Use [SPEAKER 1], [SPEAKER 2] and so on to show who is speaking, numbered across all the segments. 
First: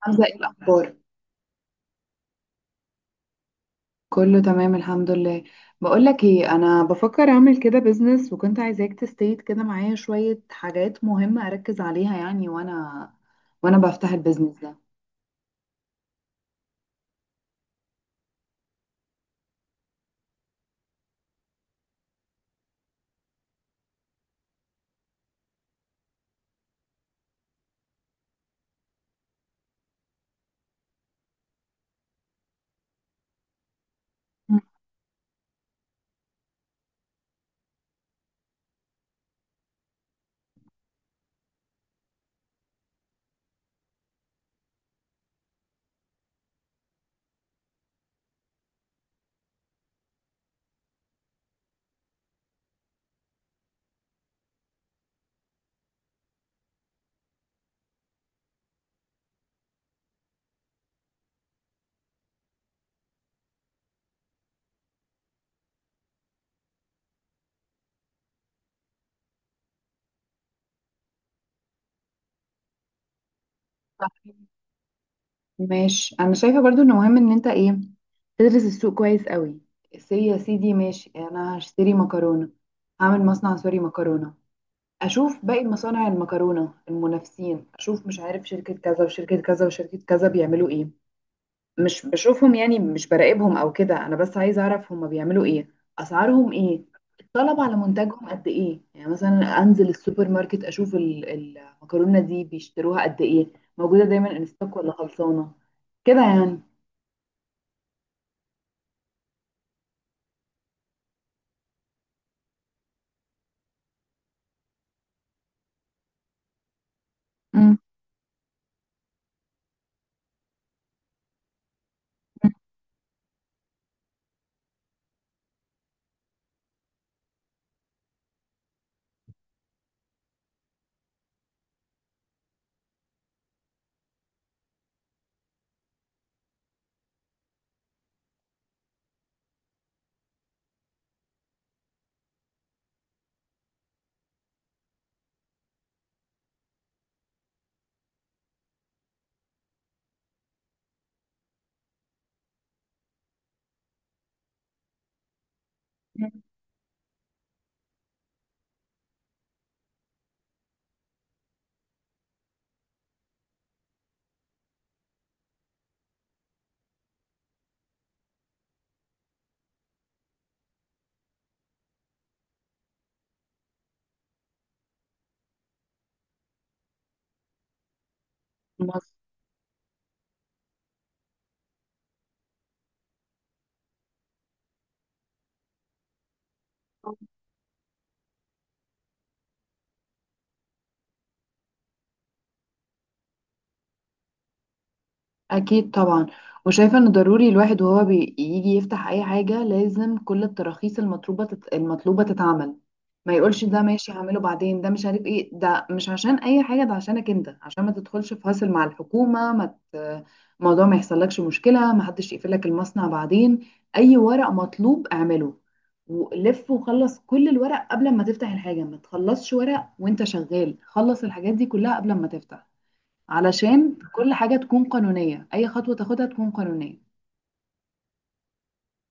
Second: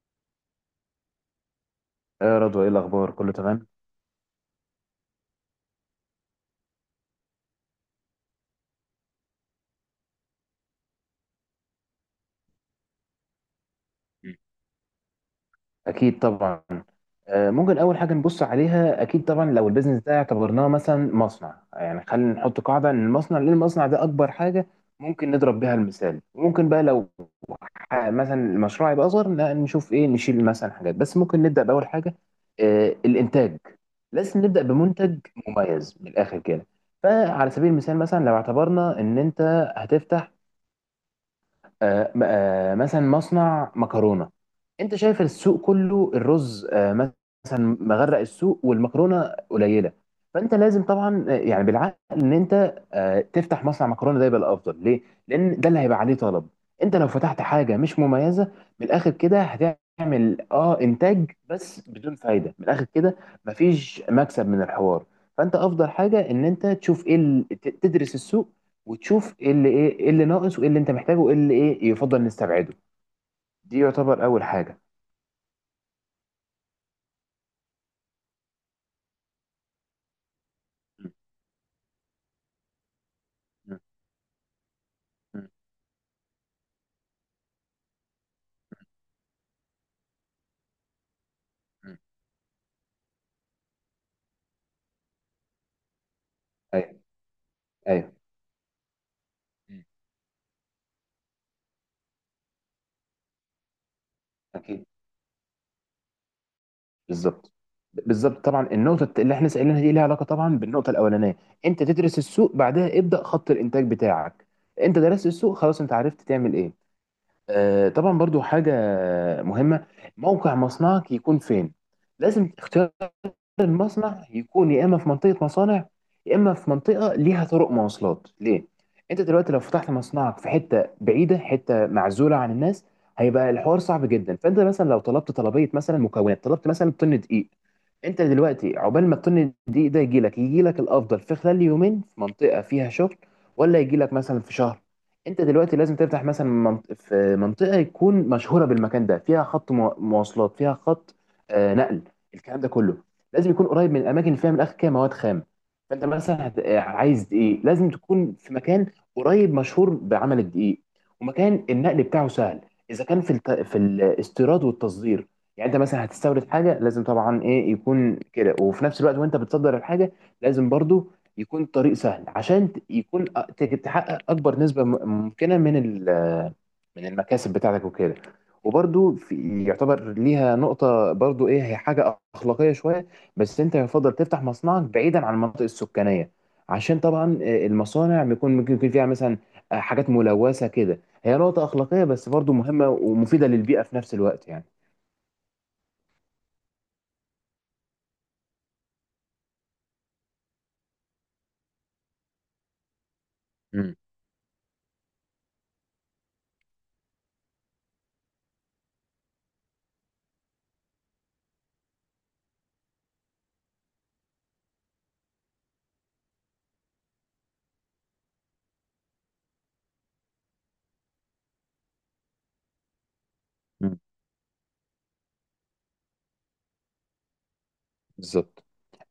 [SPEAKER 1] حمزة، ايه الأخبار؟
[SPEAKER 2] يا رضوى، ايه الاخبار؟ كله تمام.
[SPEAKER 1] كله تمام الحمد لله. بقول لك ايه، انا بفكر اعمل كده بيزنس، وكنت عايزاك تستيت كده معايا شوية حاجات مهمة اركز عليها يعني، وانا بفتح
[SPEAKER 2] مم.
[SPEAKER 1] البيزنس ده.
[SPEAKER 2] اكيد طبعا. ممكن اول حاجه نبص عليها، اكيد طبعا. لو البيزنس ده اعتبرناه مثلا مصنع، يعني خلينا نحط قاعده ان المصنع، ليه المصنع ده اكبر حاجه ممكن نضرب بيها المثال. ممكن بقى لو مثلا المشروع يبقى اصغر، لا نشوف ايه نشيل مثلا حاجات، بس ممكن نبدا باول حاجه. الانتاج. لازم
[SPEAKER 1] مم.
[SPEAKER 2] نبدا بمنتج مميز من الاخر كده. فعلى سبيل المثال، مثلا لو اعتبرنا ان انت هتفتح مثلا مصنع مكرونه. انت شايف السوق كله الرز، مثلا مغرق السوق، والمكرونه قليله. فانت لازم طبعا يعني بالعقل ان انت تفتح مصنع مكرونه، ده يبقى الافضل. ليه؟ لان ده اللي هيبقى عليه طلب. انت لو فتحت حاجه مش مميزه من الاخر كده، هتعمل اه انتاج بس بدون فايده من الاخر كده، مفيش مكسب من الحوار. فانت افضل حاجه ان انت تشوف ايه تدرس السوق، وتشوف ايه اللي ايه إيه اللي ناقص، وايه اللي انت محتاجه، وايه اللي يفضل نستبعده. دي يعتبر اول حاجه.
[SPEAKER 1] ماشي، انا شايفة برضو انه مهم ان انت ايه، تدرس السوق كويس قوي. سي يا سيدي، ماشي،
[SPEAKER 2] مم.
[SPEAKER 1] انا هشتري مكرونة، هعمل مصنع سوري
[SPEAKER 2] مم.
[SPEAKER 1] مكرونة. اشوف
[SPEAKER 2] مم.
[SPEAKER 1] باقي مصانع المكرونة المنافسين، اشوف مش عارف شركة كذا وشركة كذا وشركة كذا بيعملوا ايه.
[SPEAKER 2] مم.
[SPEAKER 1] مش بشوفهم يعني، مش براقبهم او كده، انا بس عايزه اعرف هما بيعملوا ايه، اسعارهم ايه،
[SPEAKER 2] ايوه.
[SPEAKER 1] الطلب على
[SPEAKER 2] ايوه.
[SPEAKER 1] منتجهم قد ايه، يعني مثلا
[SPEAKER 2] مم.
[SPEAKER 1] انزل السوبر ماركت اشوف المكرونه دي بيشتروها قد ايه، موجوده دايما ان ستوك
[SPEAKER 2] اكيد.
[SPEAKER 1] ولا خلصانه، كده يعني.
[SPEAKER 2] بالظبط. بالظبط طبعا، النقطه اللي احنا سالناها دي ليها علاقه طبعا بالنقطه الاولانيه. انت تدرس السوق، بعدها ابدا خط الانتاج بتاعك. انت درست السوق خلاص، انت عرفت تعمل ايه.
[SPEAKER 1] امم
[SPEAKER 2] آه طبعا، برضو حاجه مهمه: موقع مصنعك يكون فين. لازم اختيار المصنع يكون يا اما في منطقه مصانع، يا اما في منطقه ليها طرق مواصلات ليه. انت دلوقتي لو فتحت مصنعك في حته بعيده، حته معزوله عن الناس، هيبقى الحوار صعب جدا. فانت مثلا لو طلبت طلبيه مثلا مكونات، طلبت مثلا طن دقيق، انت دلوقتي عقبال ما الطن الدقيق ده يجي لك، يجي لك الافضل في خلال يومين في منطقه فيها شغل، ولا يجي لك مثلا في شهر؟ انت دلوقتي لازم تفتح مثلا في منطقه يكون مشهوره بالمكان ده، فيها خط مواصلات، فيها خط نقل. الكلام ده كله لازم يكون قريب من الاماكن اللي فيها من الاخر كده مواد خام. فانت مثلا عايز دقيق، لازم تكون في مكان قريب مشهور بعمل الدقيق، ومكان النقل بتاعه سهل. اذا كان في الاستيراد والتصدير، يعني انت مثلا هتستورد حاجه، لازم طبعا ايه يكون كده، وفي نفس الوقت وانت بتصدر الحاجه لازم برضو يكون الطريق سهل، عشان يكون تحقق اكبر نسبه ممكنه من المكاسب بتاعتك وكده.
[SPEAKER 1] مظبوط.
[SPEAKER 2] وبرضو في يعتبر ليها نقطة برضو، ايه هي؟ حاجة أخلاقية شوية. بس انت يفضل تفتح مصنعك بعيدا عن المناطق السكانية، عشان طبعا المصانع بيكون ممكن يكون فيها مثلا حاجات ملوثة كده. هي نقطة أخلاقية بس برضو مهمة ومفيدة للبيئة في نفس الوقت يعني.
[SPEAKER 1] اكيد طبعا. وشايفه ان ضروري الواحد وهو بيجي يفتح اي حاجه لازم كل التراخيص المطلوبه تتعمل. ما يقولش ده
[SPEAKER 2] امم
[SPEAKER 1] ماشي هعمله بعدين، ده مش عارف ايه، ده مش عشان اي حاجه، ده عشانك انت، عشان ما تدخلش في هاسل مع الحكومه، ما ت... الموضوع ما يحصلكش مشكله، ما حدش يقفلك المصنع بعدين. اي ورق مطلوب اعمله ولف، وخلص كل الورق قبل ما تفتح الحاجه، ما تخلصش ورق وانت شغال، خلص الحاجات دي كلها قبل ما تفتح. علشان كل حاجة تكون قانونية، أي خطوة تاخدها تكون قانونية.
[SPEAKER 2] بالظبط.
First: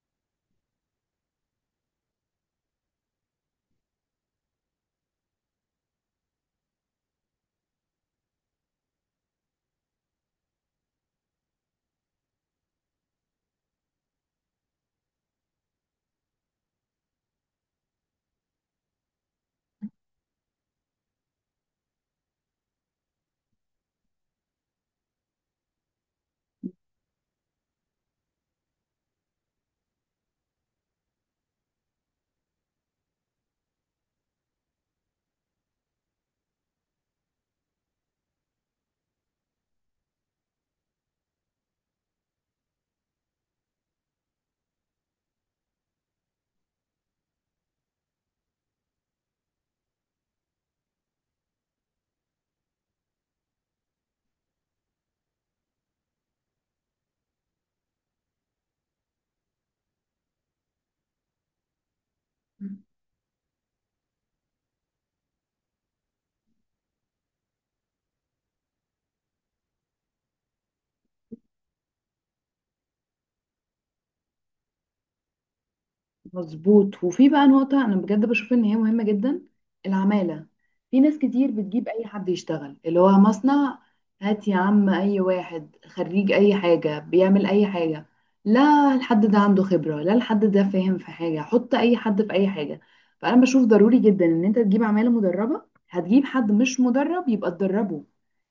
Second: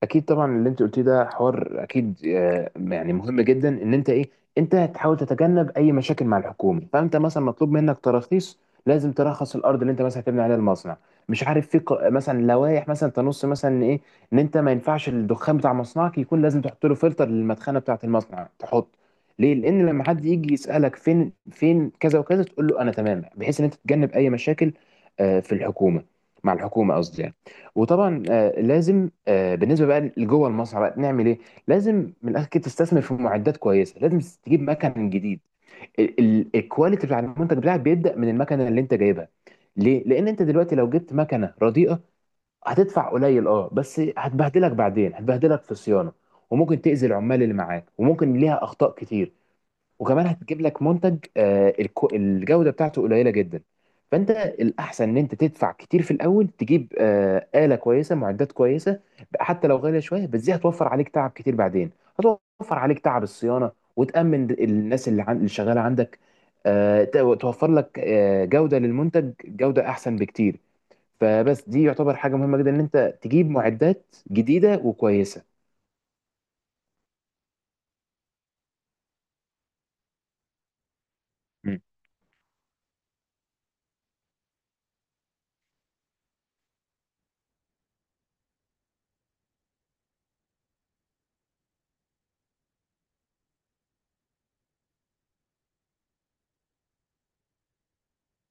[SPEAKER 2] اكيد طبعا، اللي انت قلتيه ده حوار اكيد يعني مهم جدا، ان انت ايه، انت هتحاول تتجنب اي مشاكل مع الحكومه. فانت مثلا مطلوب منك تراخيص، لازم ترخص الارض اللي انت مثلا هتبني عليها المصنع. مش عارف في مثلا لوائح مثلا تنص مثلا إن ايه، ان انت ما ينفعش الدخان بتاع مصنعك يكون، لازم تحط له فلتر للمدخنه بتاعه المصنع، تحط. ليه؟ لان لما حد يجي يسالك فين كذا وكذا، تقول له انا تمام، بحيث ان انت تتجنب اي مشاكل آه، في الحكومه مع الحكومه قصدي يعني. وطبعا لازم بالنسبه بقى لجوه المصنع بقى نعمل ايه؟ لازم من الاخر كده تستثمر في معدات كويسه، لازم تجيب مكن جديد، الكواليتي بتاع المنتج بتاعك بيبدا من المكنه اللي انت جايبها. ليه؟ لان انت دلوقتي لو جبت مكنه رديئه، هتدفع قليل اه بس هتبهدلك بعدين، هتبهدلك في الصيانه، وممكن تاذي العمال اللي معاك، وممكن ليها اخطاء كتير. وكمان هتجيب لك منتج الجودة بتاعته قليلة جدا. فانت الاحسن ان انت تدفع كتير في الاول، تجيب آلة كويسة، معدات كويسة، حتى لو غالية شوية، بس دي هتوفر عليك تعب كتير بعدين، هتوفر عليك تعب الصيانة، وتأمن الناس اللي اللي شغالة عندك، توفر لك جودة للمنتج، جودة احسن بكتير. فبس دي يعتبر حاجة مهمة جدا ان انت تجيب معدات جديدة وكويسة.
[SPEAKER 1] مظبوط. وفي بقى نقطة أنا بجد بشوف إن هي مهمة جدا، العمالة. في ناس كتير
[SPEAKER 2] مم.
[SPEAKER 1] بتجيب أي حد يشتغل اللي هو مصنع، هات يا عم أي واحد خريج أي حاجة بيعمل أي حاجة. لا، الحد ده عنده خبرة، لا، الحد ده فاهم في حاجة، حط أي حد في أي حاجة. فأنا بشوف ضروري جدا إن أنت تجيب عمالة مدربة، هتجيب حد مش مدرب يبقى تدربه،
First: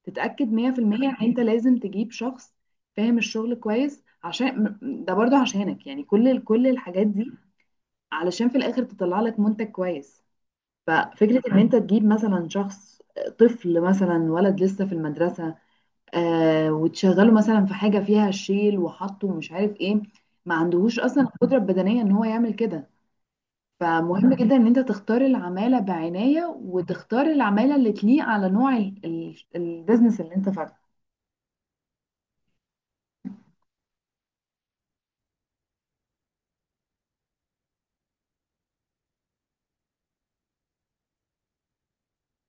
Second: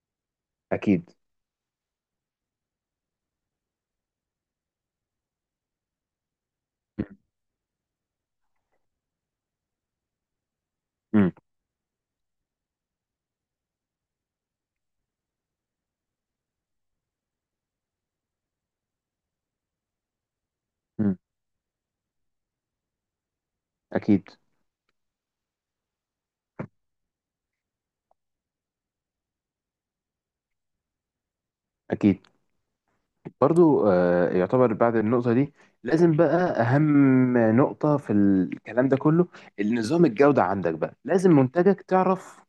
[SPEAKER 1] تتأكد 100%
[SPEAKER 2] اكيد.
[SPEAKER 1] إن أنت لازم تجيب شخص فاهم الشغل كويس، عشان ده برضو عشانك يعني. كل الحاجات دي علشان في الاخر تطلع لك منتج كويس.
[SPEAKER 2] مم.
[SPEAKER 1] ففكرة ان انت تجيب مثلا شخص طفل مثلا، ولد لسه في المدرسة، وتشغله مثلا في حاجة فيها شيل وحط ومش عارف ايه، ما عندهوش
[SPEAKER 2] مم.
[SPEAKER 1] اصلا القدرة البدنية ان هو يعمل كده.
[SPEAKER 2] اكيد.
[SPEAKER 1] فمهم جدا ان انت تختار العمالة بعناية، وتختار العمالة اللي تليق على نوع البيزنس اللي انت فاتحه.
[SPEAKER 2] اكيد برضو يعتبر بعد النقطة دي، لازم بقى أهم نقطة في الكلام ده كله: النظام الجودة عندك بقى، لازم منتجك تعرف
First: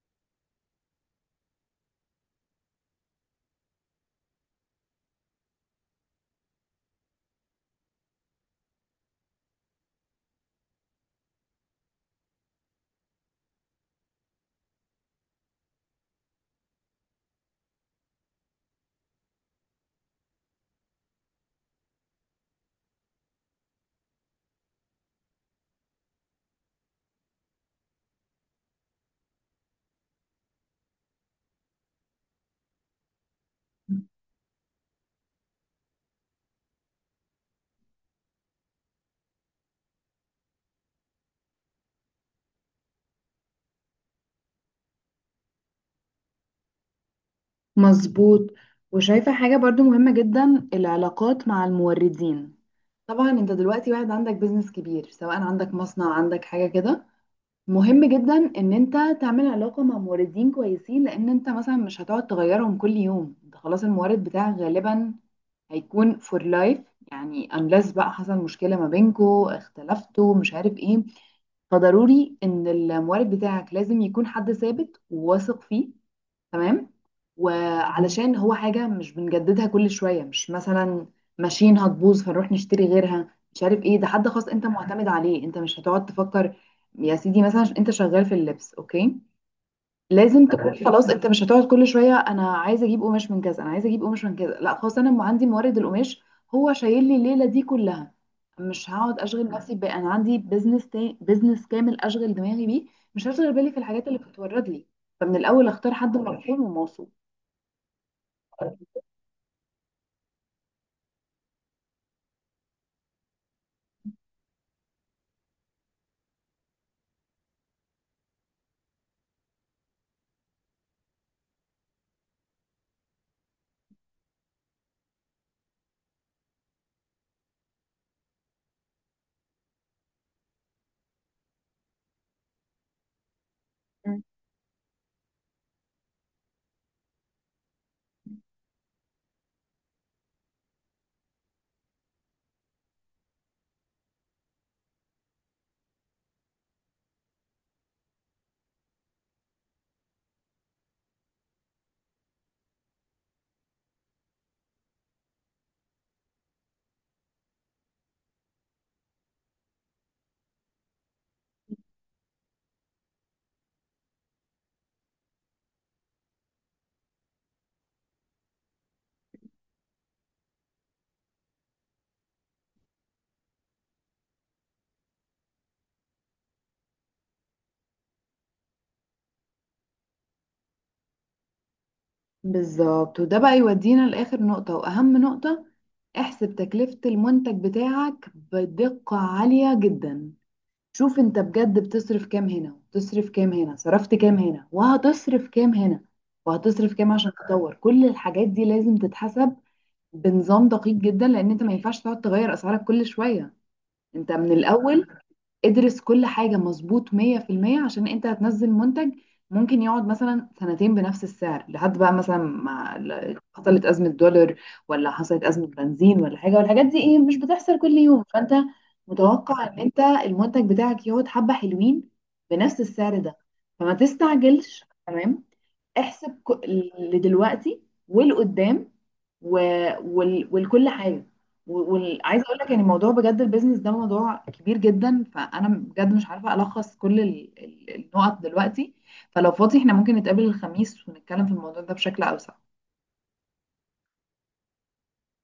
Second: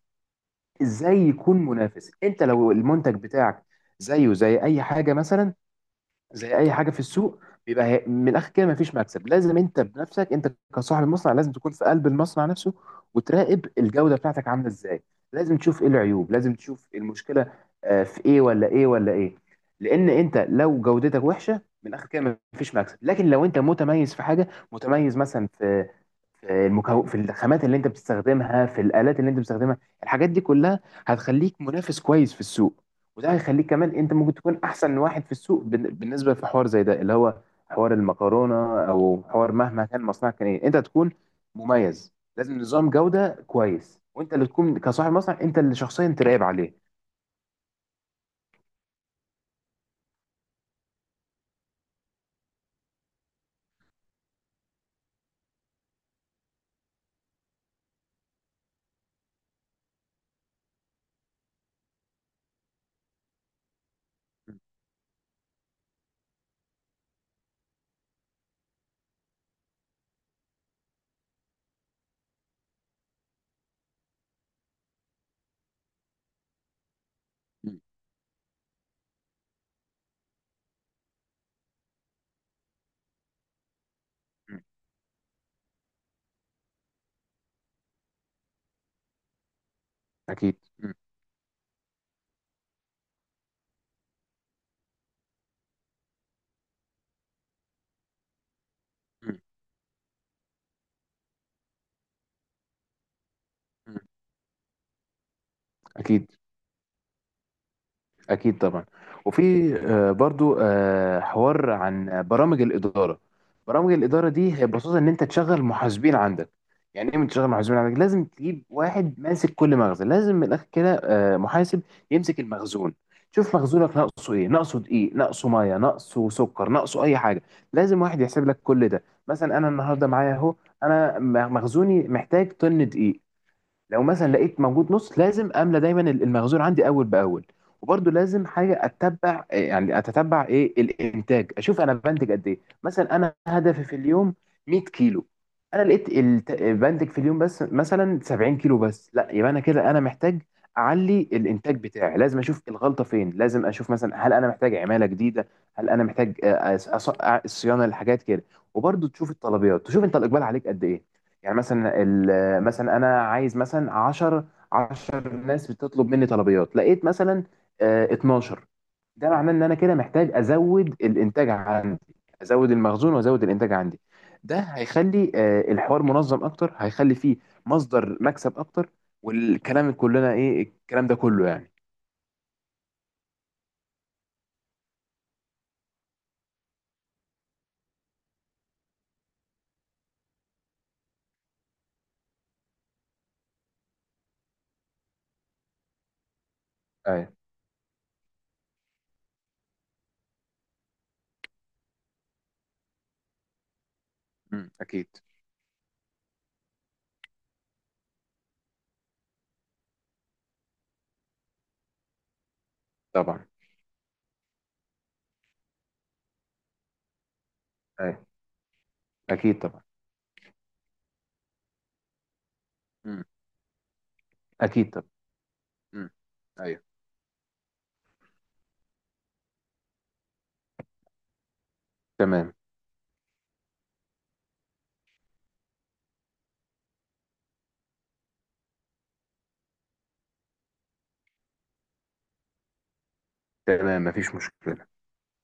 [SPEAKER 2] إزاي يكون منافس. أنت لو المنتج بتاعك زيه زي أي حاجة، مثلا زي اي حاجه في السوق، بيبقى من الاخر كده مفيش مكسب. لازم انت بنفسك، انت كصاحب المصنع لازم تكون في قلب المصنع نفسه، وتراقب الجوده بتاعتك عامله ازاي. لازم تشوف ايه العيوب، لازم تشوف إيه المشكله في ايه ولا ايه ولا ايه. لان انت لو جودتك وحشه، من الاخر كده مفيش مكسب. لكن لو انت متميز في حاجه، متميز مثلا في المكون، في الخامات اللي انت بتستخدمها، في الالات اللي انت بتستخدمها، الحاجات دي كلها هتخليك منافس كويس في السوق، وده هيخليك كمان انت ممكن تكون احسن واحد في السوق. بالنسبه في حوار زي ده، اللي هو حوار المكرونه، او حوار مهما كان مصنعك كان ايه، انت تكون مميز. لازم نظام جوده كويس، وانت اللي تكون كصاحب مصنع انت اللي شخصيا تراقب عليه.
[SPEAKER 1] مظبوط. وشايفة حاجة برضو مهمة جدا، العلاقات مع الموردين. طبعا انت دلوقتي واحد عندك بيزنس كبير، سواء عندك مصنع، عندك حاجة كده، مهم جدا ان انت تعمل علاقة مع موردين كويسين، لان انت مثلا مش هتقعد تغيرهم كل يوم، انت خلاص المورد بتاعك غالبا هيكون فور لايف. يعني unless بقى حصل مشكلة ما بينكوا، اختلفتوا مش عارف ايه. فضروري ان المورد بتاعك لازم يكون حد ثابت وواثق فيه، تمام.
[SPEAKER 2] م- م-
[SPEAKER 1] وعلشان هو حاجة مش بنجددها كل شوية، مش مثلا ماشيين هتبوظ فنروح نشتري غيرها مش عارف ايه، ده حد خاص
[SPEAKER 2] م.
[SPEAKER 1] انت معتمد عليه، انت مش هتقعد تفكر. يا سيدي، مثلا انت شغال في اللبس، اوكي، لازم انا
[SPEAKER 2] اكيد.
[SPEAKER 1] تكون خلاص، انت مش هتقعد كل شويه انا عايزه اجيب قماش من كذا، انا عايزه اجيب قماش من كذا، لا خلاص، انا عندي مورد القماش، هو شايل لي الليله دي كلها. مش هقعد
[SPEAKER 2] م-
[SPEAKER 1] اشغل نفسي، بقى انا عندي بزنس تاني، بزنس كامل اشغل دماغي بيه، مش هشغل بالي في
[SPEAKER 2] م.
[SPEAKER 1] الحاجات اللي بتتورد لي. فمن الاول اختار حد
[SPEAKER 2] اكيد.
[SPEAKER 1] مرحوم وموثوق.
[SPEAKER 2] اكيد طبعا. وفي برضو حوار عن برامج الاداره. برامج الاداره دي هي ببساطه ان انت تشغل محاسبين عندك. يعني ايه من تشغل محاسبين عندك؟ لازم تجيب واحد ماسك كل مخزن، لازم من الاخر كده محاسب يمسك المخزون. شوف مخزونك ناقصه ايه، ناقصه دقيق، ناقصه ميه، ناقصه سكر، ناقصه اي حاجه، لازم واحد يحسب لك كل ده. مثلا انا النهارده معايا اهو، انا مخزوني محتاج طن دقيق، لو
[SPEAKER 1] مم.
[SPEAKER 2] مثلا لقيت موجود نص، لازم املى دايما المخزون عندي اول باول. وبرده لازم حاجه اتبع اتتبع ايه الانتاج، اشوف انا بنتج قد ايه. مثلا انا هدفي في اليوم 100 كيلو، انا لقيت بنتج في اليوم بس مثلا 70 كيلو بس، لا يبقى انا كده انا محتاج اعلي الانتاج بتاعي. لازم اشوف الغلطه فين، لازم اشوف مثلا هل انا محتاج عماله جديده، هل انا محتاج الصيانه للحاجات كده. وبرده تشوف الطلبيات، تشوف انت الاقبال عليك قد ايه. يعني مثلا، مثلا انا عايز مثلا 10 ناس بتطلب مني طلبيات، لقيت مثلا 12. ده معناه ان انا كده محتاج ازود الانتاج عندي، ازود المخزون وازود الانتاج عندي. ده هيخلي الحوار منظم اكتر، هيخلي فيه مصدر مكسب اكتر. والكلام كلنا ايه الكلام ده كله يعني.
[SPEAKER 1] بالظبط، وده بقى يودينا لاخر نقطه واهم نقطه، احسب تكلفه المنتج بتاعك بدقه عاليه جدا. شوف انت بجد بتصرف كام هنا وتصرف كام هنا، صرفت كام هنا وهتصرف كام هنا، وهتصرف كام عشان
[SPEAKER 2] ايوه.
[SPEAKER 1] تطور، كل الحاجات دي لازم تتحسب بنظام دقيق جدا، لان انت ما ينفعش تقعد تغير اسعارك كل شوية. انت من الاول
[SPEAKER 2] اكيد
[SPEAKER 1] ادرس كل حاجة مظبوط 100%، عشان انت هتنزل منتج ممكن يقعد مثلا سنتين بنفس السعر، لحد بقى مثلا ما
[SPEAKER 2] طبعا.
[SPEAKER 1] حصلت أزمة دولار، ولا حصلت أزمة بنزين، ولا حاجة. والحاجات دي ايه، مش بتحصل كل يوم،
[SPEAKER 2] ايوه.
[SPEAKER 1] فانت
[SPEAKER 2] اكيد
[SPEAKER 1] متوقع ان
[SPEAKER 2] طبعا.
[SPEAKER 1] انت المنتج بتاعك يقعد حبة حلوين بنفس السعر
[SPEAKER 2] أمم،
[SPEAKER 1] ده. فما تستعجلش،
[SPEAKER 2] اكيد طبعا.
[SPEAKER 1] تمام.
[SPEAKER 2] أمم،
[SPEAKER 1] احسب
[SPEAKER 2] ايوه.
[SPEAKER 1] اللي دلوقتي والقدام، و... والكل حاجه، عايزه
[SPEAKER 2] تمام.
[SPEAKER 1] اقول لك يعني موضوع، بجد البيزنس ده موضوع كبير جدا، فانا بجد مش عارفه الخص كل النقط دلوقتي. فلو فاضي احنا ممكن نتقابل الخميس ونتكلم في الموضوع ده بشكل اوسع.
[SPEAKER 2] تمام مفيش مشكلة.